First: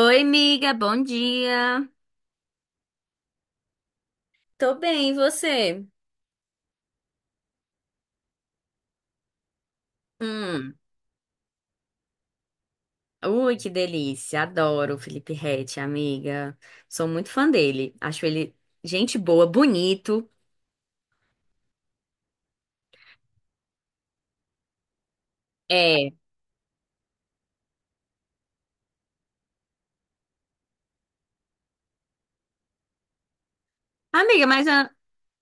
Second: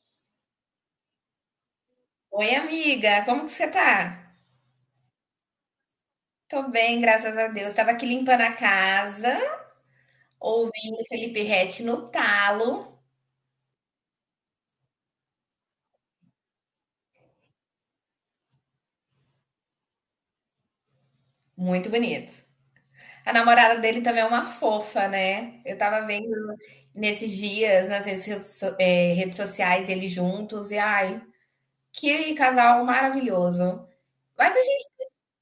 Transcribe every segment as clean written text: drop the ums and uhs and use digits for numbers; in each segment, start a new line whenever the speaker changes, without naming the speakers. Oi, amiga, bom dia.
Oi, amiga, como que você tá?
Tô bem, e você?
Tô bem, graças a Deus. Tava aqui limpando a casa,
Hum,
ouvindo Felipe Ret no talo.
ui, que delícia. Adoro o Felipe Ret, amiga. Sou muito fã dele. Acho ele gente boa, bonito.
Muito bonito. A namorada dele também é uma fofa, né? Eu tava
É.
vendo nesses dias nas redes, redes sociais eles juntos e ai, que casal maravilhoso.
Amiga,
Mas a
mas
gente
ah,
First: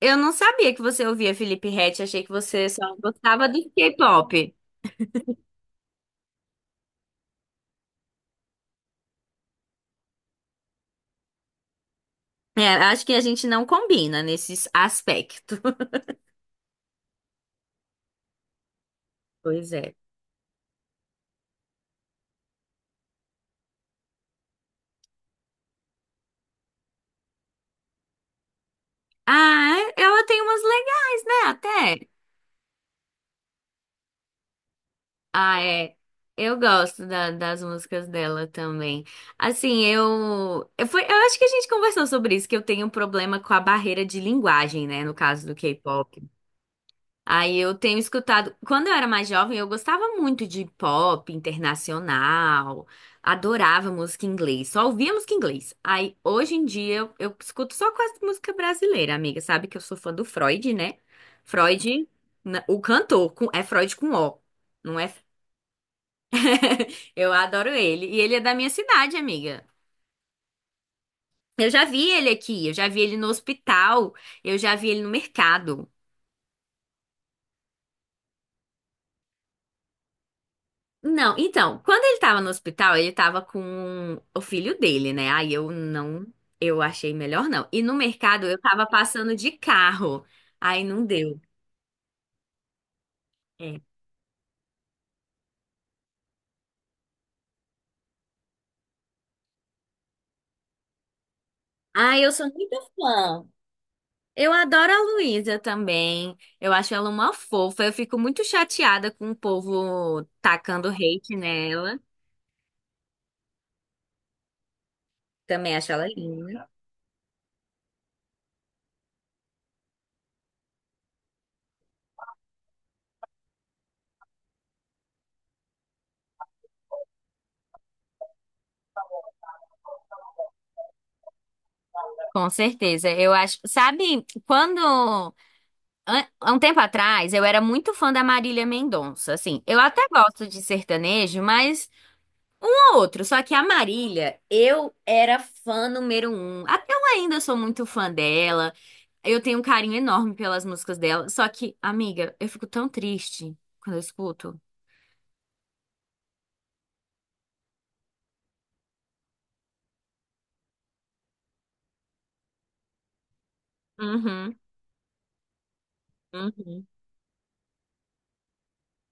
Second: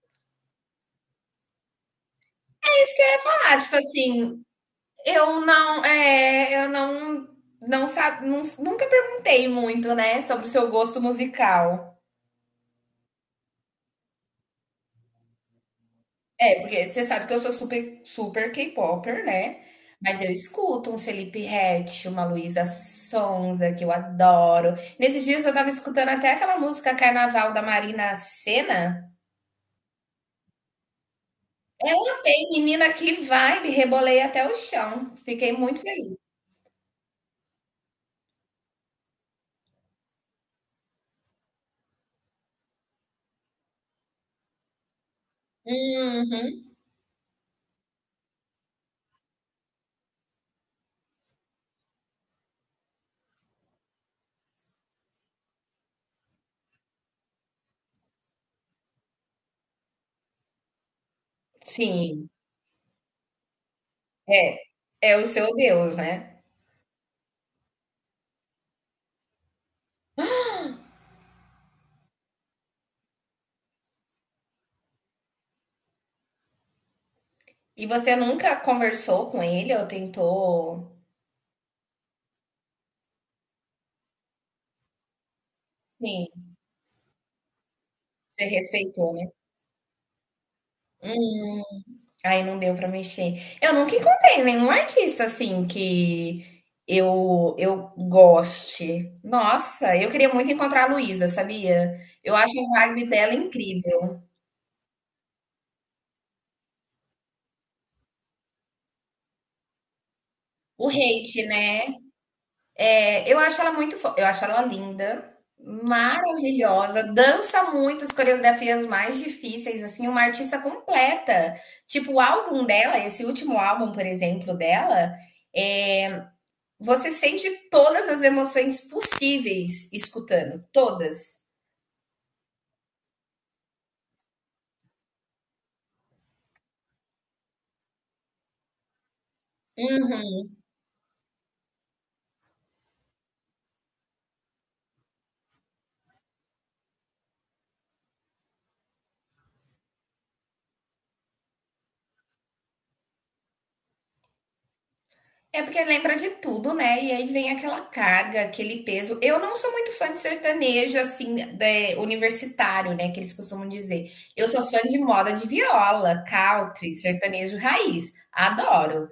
eu não sabia que você ouvia Felipe Ret. Achei que você
é
só
isso que eu ia
gostava do
falar, tipo assim,
K-pop.
eu não, não sabe, nunca perguntei muito, né, sobre o seu gosto musical.
É, acho que a gente não combina nesse aspecto.
É, porque você sabe que eu sou super K-popper, né,
Pois é.
mas eu escuto um Felipe Ret, uma Luísa Sonza, que eu adoro. Nesses dias eu tava escutando até aquela música Carnaval da Marina Sena.
Ah, ela tem umas legais, né? Até.
Ei, menina, que vibe, rebolei até o chão. Fiquei
Ah,
muito
é.
feliz.
Eu gosto das músicas dela também. Assim, eu acho que a gente conversou sobre isso, que eu tenho um problema com a barreira de linguagem, né, no caso do K-pop.
Uhum.
Aí eu tenho escutado, quando eu era mais jovem, eu gostava muito de pop internacional, adorava música em inglês, só ouvia música em inglês. Aí hoje em dia eu escuto só quase música brasileira, amiga, sabe que eu sou fã do Freud, né? Freud,
Sim,
o cantor, é Freud com O.
é,
Não é.
é o seu Deus, né.
Eu adoro ele. E ele é da minha cidade, amiga. Eu já vi ele aqui, eu já vi ele no hospital, eu já vi ele no mercado.
E você nunca conversou com ele ou tentou?
Não, então, quando ele tava no hospital, ele tava com o filho dele, né? Aí eu não,
Sim,
eu achei melhor não. E no
você
mercado eu tava
respeitou, né?
passando de carro. Aí não deu.
Hum. Aí não deu pra mexer. Eu
É.
nunca encontrei nenhum artista assim que eu goste. Nossa, eu queria muito encontrar a Luísa, sabia?
Ah, eu
Eu
sou
acho a
muito
vibe dela
fã.
incrível.
Eu adoro a Luísa também. Eu acho ela uma fofa. Eu fico muito chateada com o povo tacando
O
hate
hate,
nela.
né? É, eu acho ela muito, eu acho ela linda,
Também acho ela linda.
maravilhosa, dança muito as coreografias mais difíceis, assim, uma artista completa. Tipo, o álbum dela, esse último álbum, por exemplo, dela. é, Você sente todas as emoções possíveis escutando, todas.
Com certeza, eu acho. Sabe, quando. Há um tempo atrás, eu era muito fã da Marília Mendonça. Assim, eu até
Uhum.
gosto de sertanejo, mas não outro. Só que a Marília, eu era fã número um. Até eu ainda sou muito fã dela. Eu tenho um carinho enorme pelas músicas dela. Só que, amiga, eu fico tão triste quando eu escuto.
É porque lembra de tudo, né? E aí vem aquela carga, aquele peso. Eu não sou muito fã de sertanejo, assim, universitário, né? Que eles costumam dizer. Eu
Uhum,
sou fã de moda de viola,
uhum.
country, sertanejo raiz. Adoro.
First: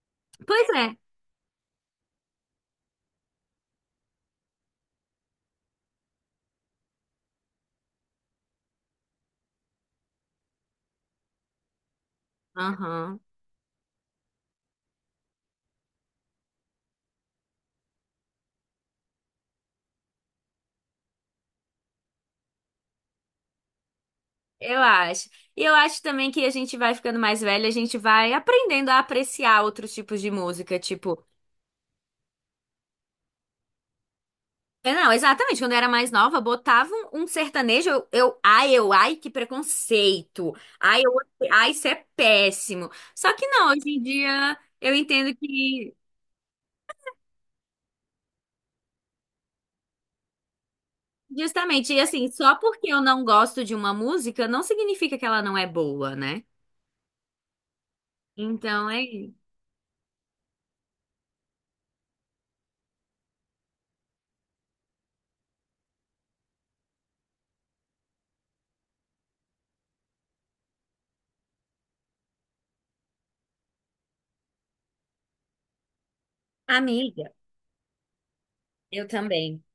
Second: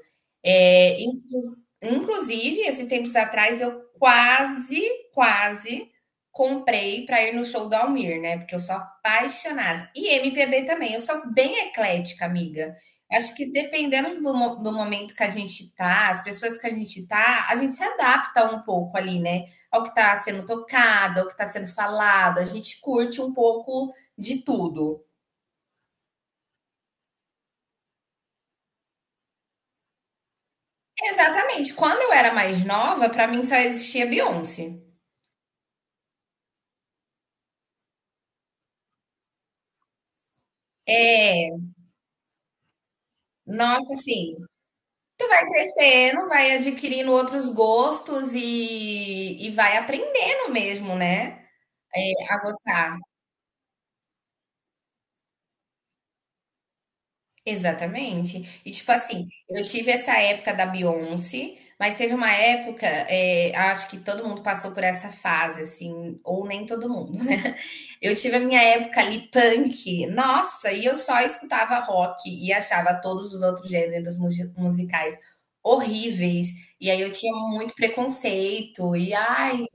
Pois é.
É, inclu- Inclusive, esses tempos atrás, eu quase comprei para ir no show do Almir, né? Porque eu sou apaixonada. E MPB também. Eu sou bem eclética, amiga.
Aham.
Acho que dependendo do momento que a gente tá, as pessoas que a gente tá, a gente se adapta um pouco ali, né? Ao que tá sendo tocado, ao que tá sendo falado, a gente curte um pouco de
Eu
tudo.
acho. E eu acho também que a gente vai ficando mais velha, a gente vai aprendendo a apreciar outros tipos de música, tipo.
Exatamente. Quando eu era mais nova, pra mim só existia Beyoncé.
É, não, exatamente. Quando eu era mais nova, botava um sertanejo, que preconceito. Ai, eu,
É,
isso é péssimo. Só que não, hoje
nossa,
em
assim,
dia eu entendo
vai
que,
crescendo, vai adquirindo outros gostos e vai aprendendo mesmo, né?
justamente, e
É,
assim,
a
só porque
gostar.
eu não gosto de uma música, não significa que ela não é boa, né?
Exatamente. E,
Então,
tipo
é.
assim,
Isso.
eu tive essa época da Beyoncé, mas teve uma época, acho que todo mundo passou por essa fase, assim, ou nem todo mundo, né. Eu tive a minha época ali punk, nossa, e eu só escutava rock e achava todos os outros gêneros mugi musicais horríveis, e aí eu
Amiga,
tinha muito preconceito
eu
e
também.
ai,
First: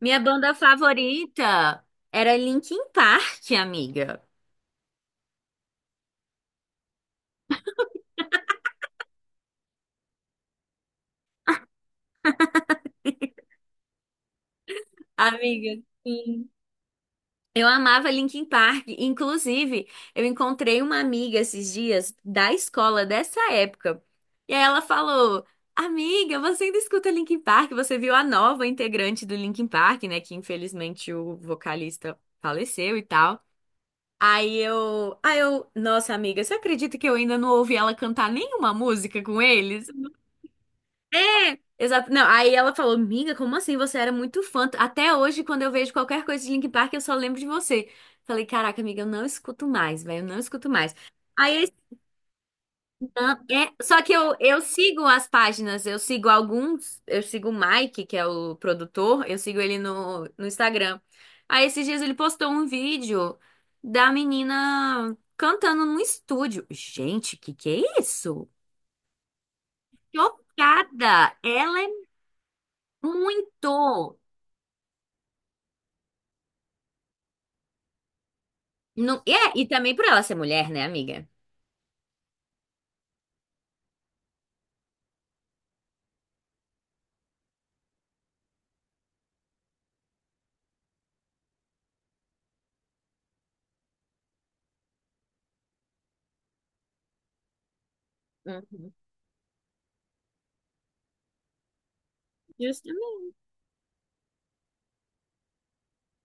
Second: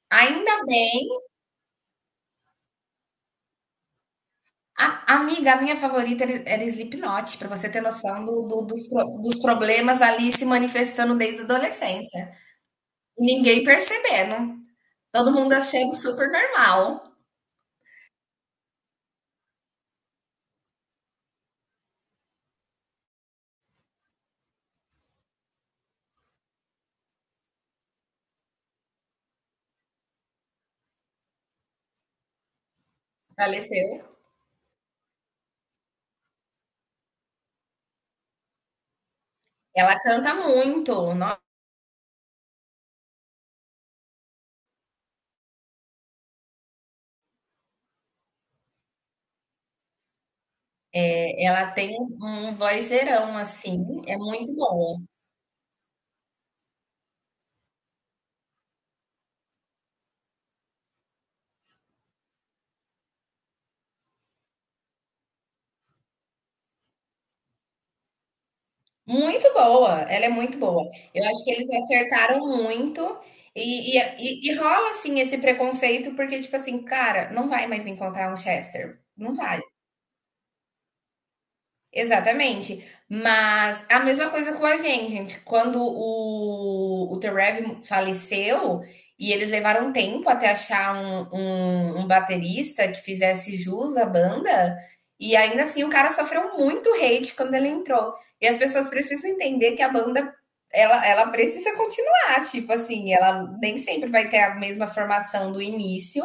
Minha banda
ainda bem.
favorita era Linkin Park, amiga.
A amiga, a minha favorita era Slipknot, para você ter noção do do dos pro dos problemas ali se manifestando desde a adolescência. Ninguém percebendo. Todo mundo
Amiga,
achando super
sim.
normal.
Eu amava Linkin Park. Inclusive, eu encontrei uma amiga esses dias da escola dessa época. E aí ela falou: "Amiga, você ainda escuta Linkin Park? Você viu a nova integrante do Linkin Park, né? Que infelizmente o vocalista faleceu e tal."
Faleceu.
Nossa amiga, você acredita que eu ainda não ouvi ela cantar nenhuma música com eles?
Ela canta muito, no
É, exato. Não, aí ela falou, amiga, como assim? Você era muito fã. Até hoje, quando eu vejo qualquer coisa de Linkin Park, eu só lembro de você. Falei, caraca, amiga, eu não escuto mais, velho, eu não escuto mais. Aí,
ela
esse
tem um vozeirão,
an- é,
assim,
só que
é
eu,
muito
eu
boa.
sigo as páginas, eu sigo alguns, eu sigo o Mike, que é o produtor, eu sigo ele no Instagram. Aí, esses dias ele postou um vídeo da menina cantando num estúdio. Gente, que é isso?
Muito boa, ela é muito boa. Eu
Chocada!
acho que eles
Ela é
acertaram muito e
muito.
rola, assim, esse preconceito, porque, tipo assim, cara, não vai mais encontrar um Chester,
Não, e
não
é,
vai.
e também por ela ser mulher, né, amiga?
Exatamente. Mas a mesma coisa com o Avenged, gente. Quando o The faleceu e eles levaram um tempo até achar um baterista que fizesse jus à banda, e ainda assim o cara sofreu muito hate quando ele entrou. E as pessoas
Uhum.
precisam entender que a banda ela precisa continuar, tipo assim,
Justamente.
ela nem sempre vai ter a mesma formação do início,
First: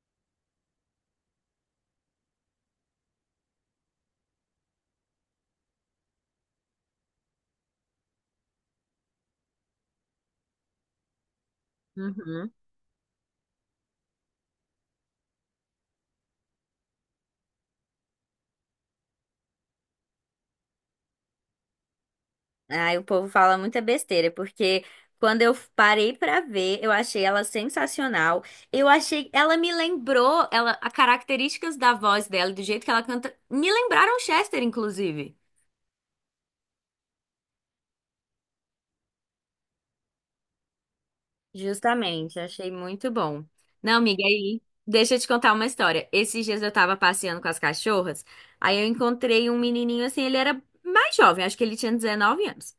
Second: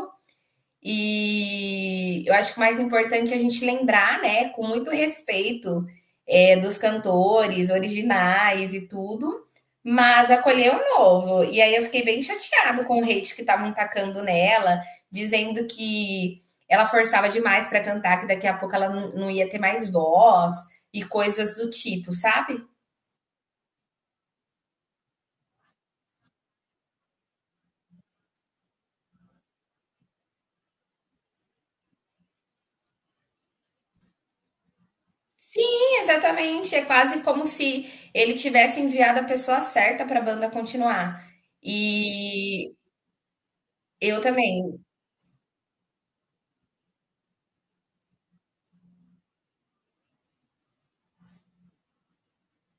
e eu acho que o mais importante é a gente lembrar, né, com muito respeito, é, dos cantores originais e tudo, mas acolher o novo. E aí eu fiquei bem
Uhum.
chateado com o hate que estavam tacando nela, dizendo que ela forçava demais para cantar, que daqui a pouco ela não ia ter mais voz e coisas do tipo, sabe?
Ai, o povo fala muita besteira, porque quando eu parei pra ver, eu achei ela sensacional. Eu achei, ela me lembrou, ela, as características da voz dela, e do jeito que ela canta, me lembraram Chester, inclusive.
Sim, exatamente. É quase como se ele tivesse enviado a pessoa certa para a banda continuar.
Justamente, achei
E
muito bom. Não,
eu
amiga, aí,
também.
deixa eu te contar uma história. Esses dias eu tava passeando com as cachorras, aí eu encontrei um menininho assim, ele era mais jovem, acho que ele tinha 19 anos.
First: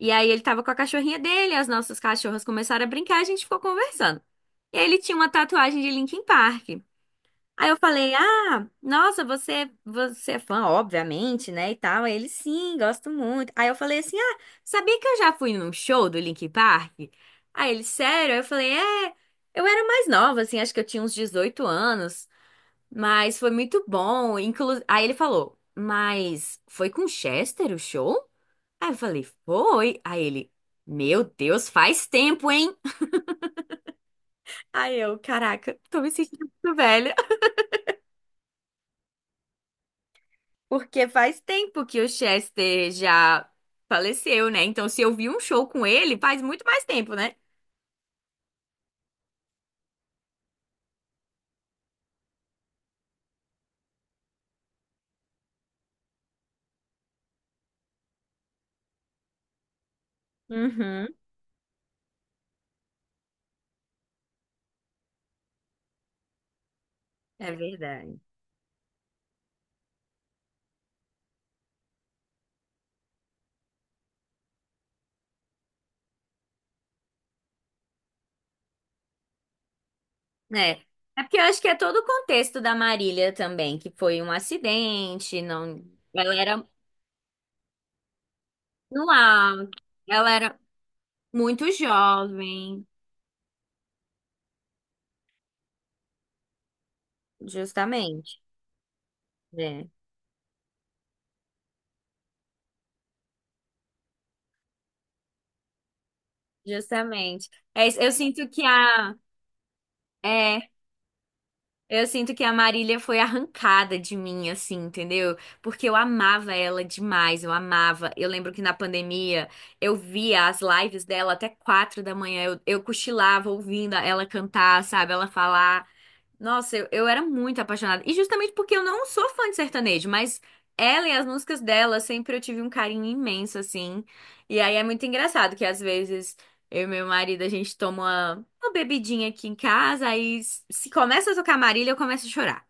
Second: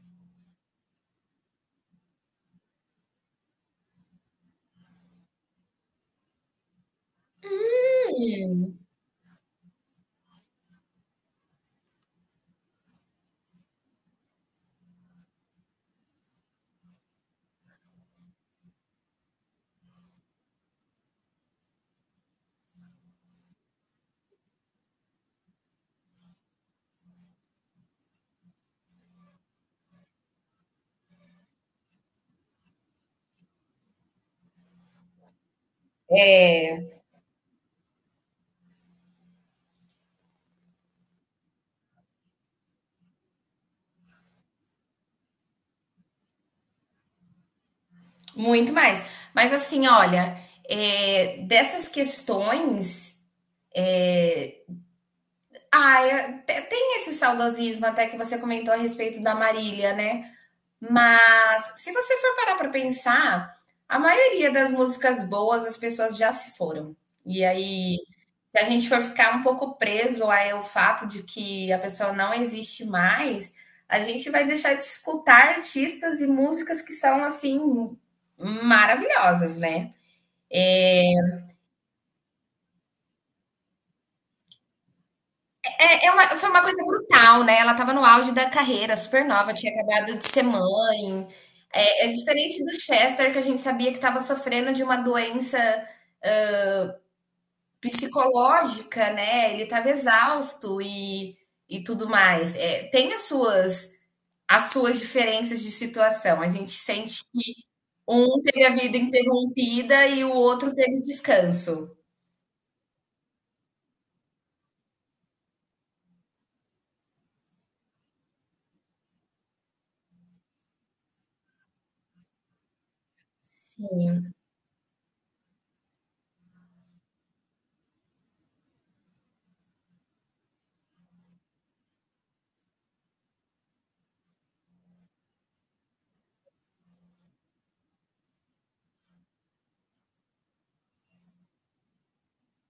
E aí ele tava com a cachorrinha dele, as nossas cachorras começaram a brincar, a gente ficou conversando. E aí ele tinha uma tatuagem de Linkin Park. Aí eu falei: "Ah,
Hum.
nossa, você é fã, obviamente, né?" E tal. Aí ele: "Sim, gosto muito". Aí eu falei assim: "Ah, sabia que eu já fui num show do Linkin Park?" Aí ele: "Sério?" Aí eu falei: "É, eu era mais nova, assim, acho que eu tinha uns 18 anos. Mas foi muito bom. Aí ele falou, mas foi com Chester o show? Aí eu falei, foi. Aí ele, meu Deus, faz tempo, hein? Aí eu, caraca, tô me sentindo muito
É,
velha. Porque faz tempo que o Chester já faleceu, né? Então, se eu vi um show com ele, faz muito mais tempo, né?
muito mais. Mas assim, olha, é, dessas questões. é, Tem esse saudosismo até que você comentou a respeito da Marília, né?
Uhum.
Mas se você for parar para pensar, a maioria das músicas boas as pessoas já se foram. E
É
aí.
verdade.
Se a gente for ficar um pouco preso ao fato de que a pessoa não existe mais, a gente vai deixar de escutar artistas e músicas que são assim maravilhosas, né?
É.
É,
É porque eu acho que é todo o contexto da Marília também, que foi um acidente, não, ela
foi uma
era
coisa brutal, né? Ela estava no auge da carreira,
no
super nova,
ar,
tinha acabado de
ela
ser
era
mãe.
muito
É, é diferente do
jovem,
Chester, que a gente sabia que estava sofrendo de uma doença
justamente,
psicológica, né? Ele
né?
estava exausto e tudo mais. É, tem as suas diferenças de situação. A gente sente
Justamente.
que
É, isso,
um teve a vida interrompida e o
é,
outro teve descanso.
eu sinto que a Marília foi arrancada de mim, assim, entendeu? Porque eu amava ela demais, eu amava. Eu lembro que na pandemia eu via as lives dela até quatro da manhã, eu cochilava ouvindo ela
Sim.
cantar, sabe? Ela falar. Nossa, eu era muito apaixonada. E justamente porque eu não sou fã de sertanejo, mas ela e as músicas dela sempre eu tive um carinho imenso, assim. E aí é muito engraçado que às vezes eu e meu marido a gente toma uma bebidinha aqui em casa, aí se começa a tocar Marília, eu começo a chorar.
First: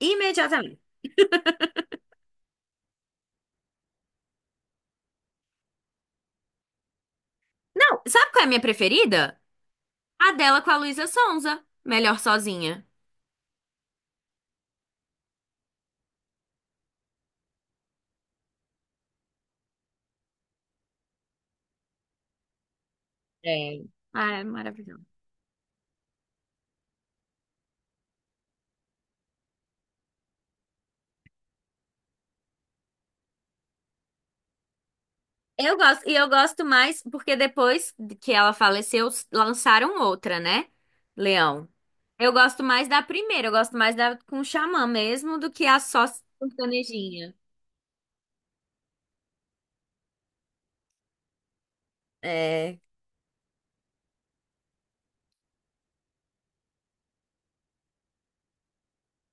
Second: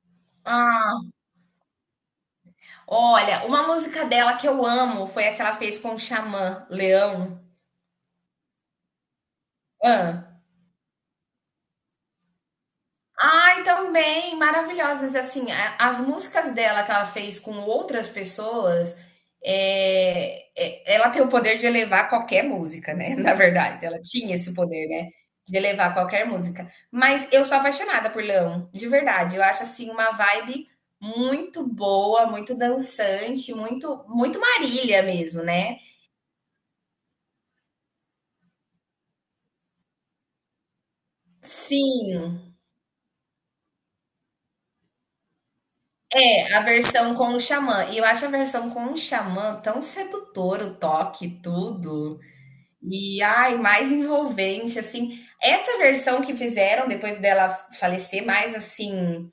Imediatamente.
Ah, olha, uma música dela que eu amo foi a que ela fez com o Xamã, Leão.
Não, sabe qual é a minha preferida?
Ah,
A dela com a Luísa Sonza. Melhor sozinha.
ai, também, maravilhosas. Assim, as músicas dela que ela fez com outras pessoas, ela tem o poder de elevar qualquer música, né? Na
É.
verdade, ela tinha
Ah, é
esse poder,
maravilhoso.
né? De elevar qualquer música. Mas eu sou apaixonada por Leão, de verdade. Eu acho assim uma vibe muito boa, muito dançante, muito, muito Marília mesmo,
Eu
né?
gosto, e eu gosto mais porque depois que ela faleceu, lançaram outra, né? Leão. Eu
Sim,
gosto mais da primeira, eu gosto mais da com o Xamã mesmo do que a só
é a versão
sertanejinha.
com o Xamã. E eu acho a versão com o Xamã tão sedutora, o toque, tudo.
É,
E ai, mais envolvente, assim. Essa versão que fizeram depois dela falecer, mais assim.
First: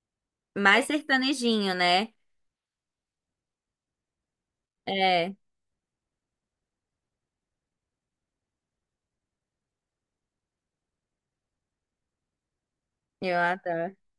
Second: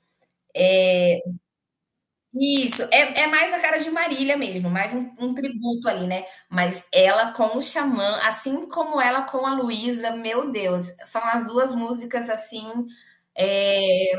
mais sertanejinho, né?
Isso, é, é mais a cara de Marília mesmo, mais um,
É,
um tributo ali, né? Mas ela com o Xamã, assim como ela com a Luísa, meu Deus, são as duas músicas assim.
eu adoro.
É,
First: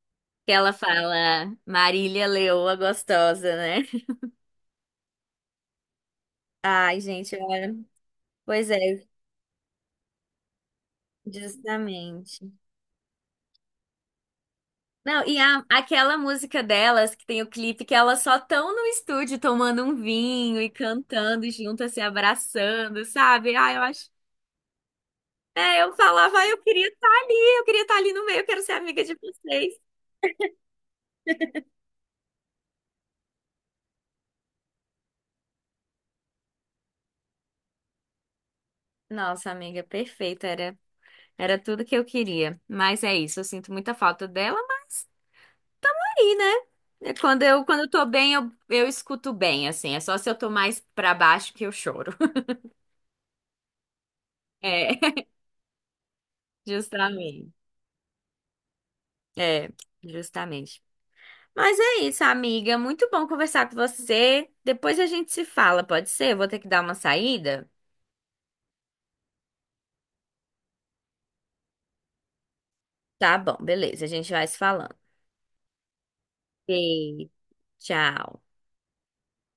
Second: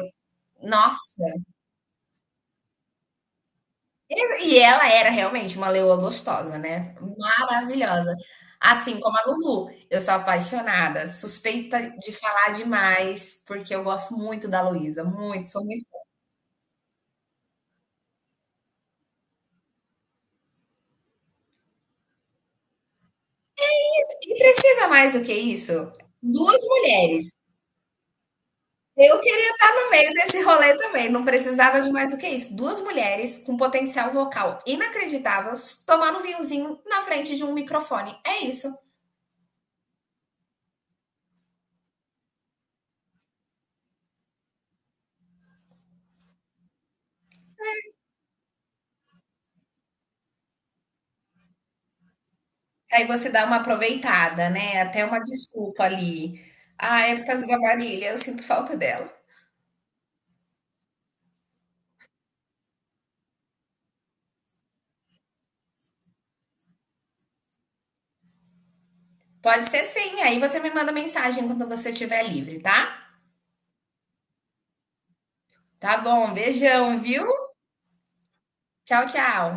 Que ela fala
Nossa,
Marília Leoa gostosa, né?
e ela era realmente uma leoa gostosa, né?
Ai, gente, olha.
Maravilhosa.
Pois é,
Assim como a Lulu, eu sou apaixonada, suspeita de
justamente.
falar demais, porque eu gosto muito da Luísa,
Não,
muito, sou muito.
aquela música delas, que tem o clipe, que elas só estão no estúdio tomando um vinho e cantando juntas, se abraçando, sabe? Ah, eu acho.
E precisa mais do que
É,
isso?
eu falava, "Ah,
Duas mulheres.
eu queria estar ali no meio, eu quero ser amiga de
Eu queria
vocês.
estar no meio desse rolê também, não precisava de mais do que isso. Duas mulheres com potencial vocal inacreditável, tomando um vinhozinho na frente de um microfone. É isso.
Nossa, amiga, perfeita, era tudo que eu queria." Mas é isso, eu sinto muita falta dela, mas tá aí, né? É. Quando eu tô bem, eu escuto bem, assim. É só se eu tô mais pra baixo que eu choro.
Aí você dá uma aproveitada, né,
É,
até uma desculpa ali. "Ah, é por causa
justamente.
da Marília, eu sinto falta dela".
É, justamente. Mas é isso, amiga. Muito bom conversar com você. Depois a gente se fala, pode ser? Eu vou ter que dar uma saída.
Pode ser sim, aí você me manda mensagem quando você estiver livre, tá?
Tá bom, beleza. A gente vai se falando.
Tá bom, beijão, viu?
Beijo, tchau.
Tchau, tchau.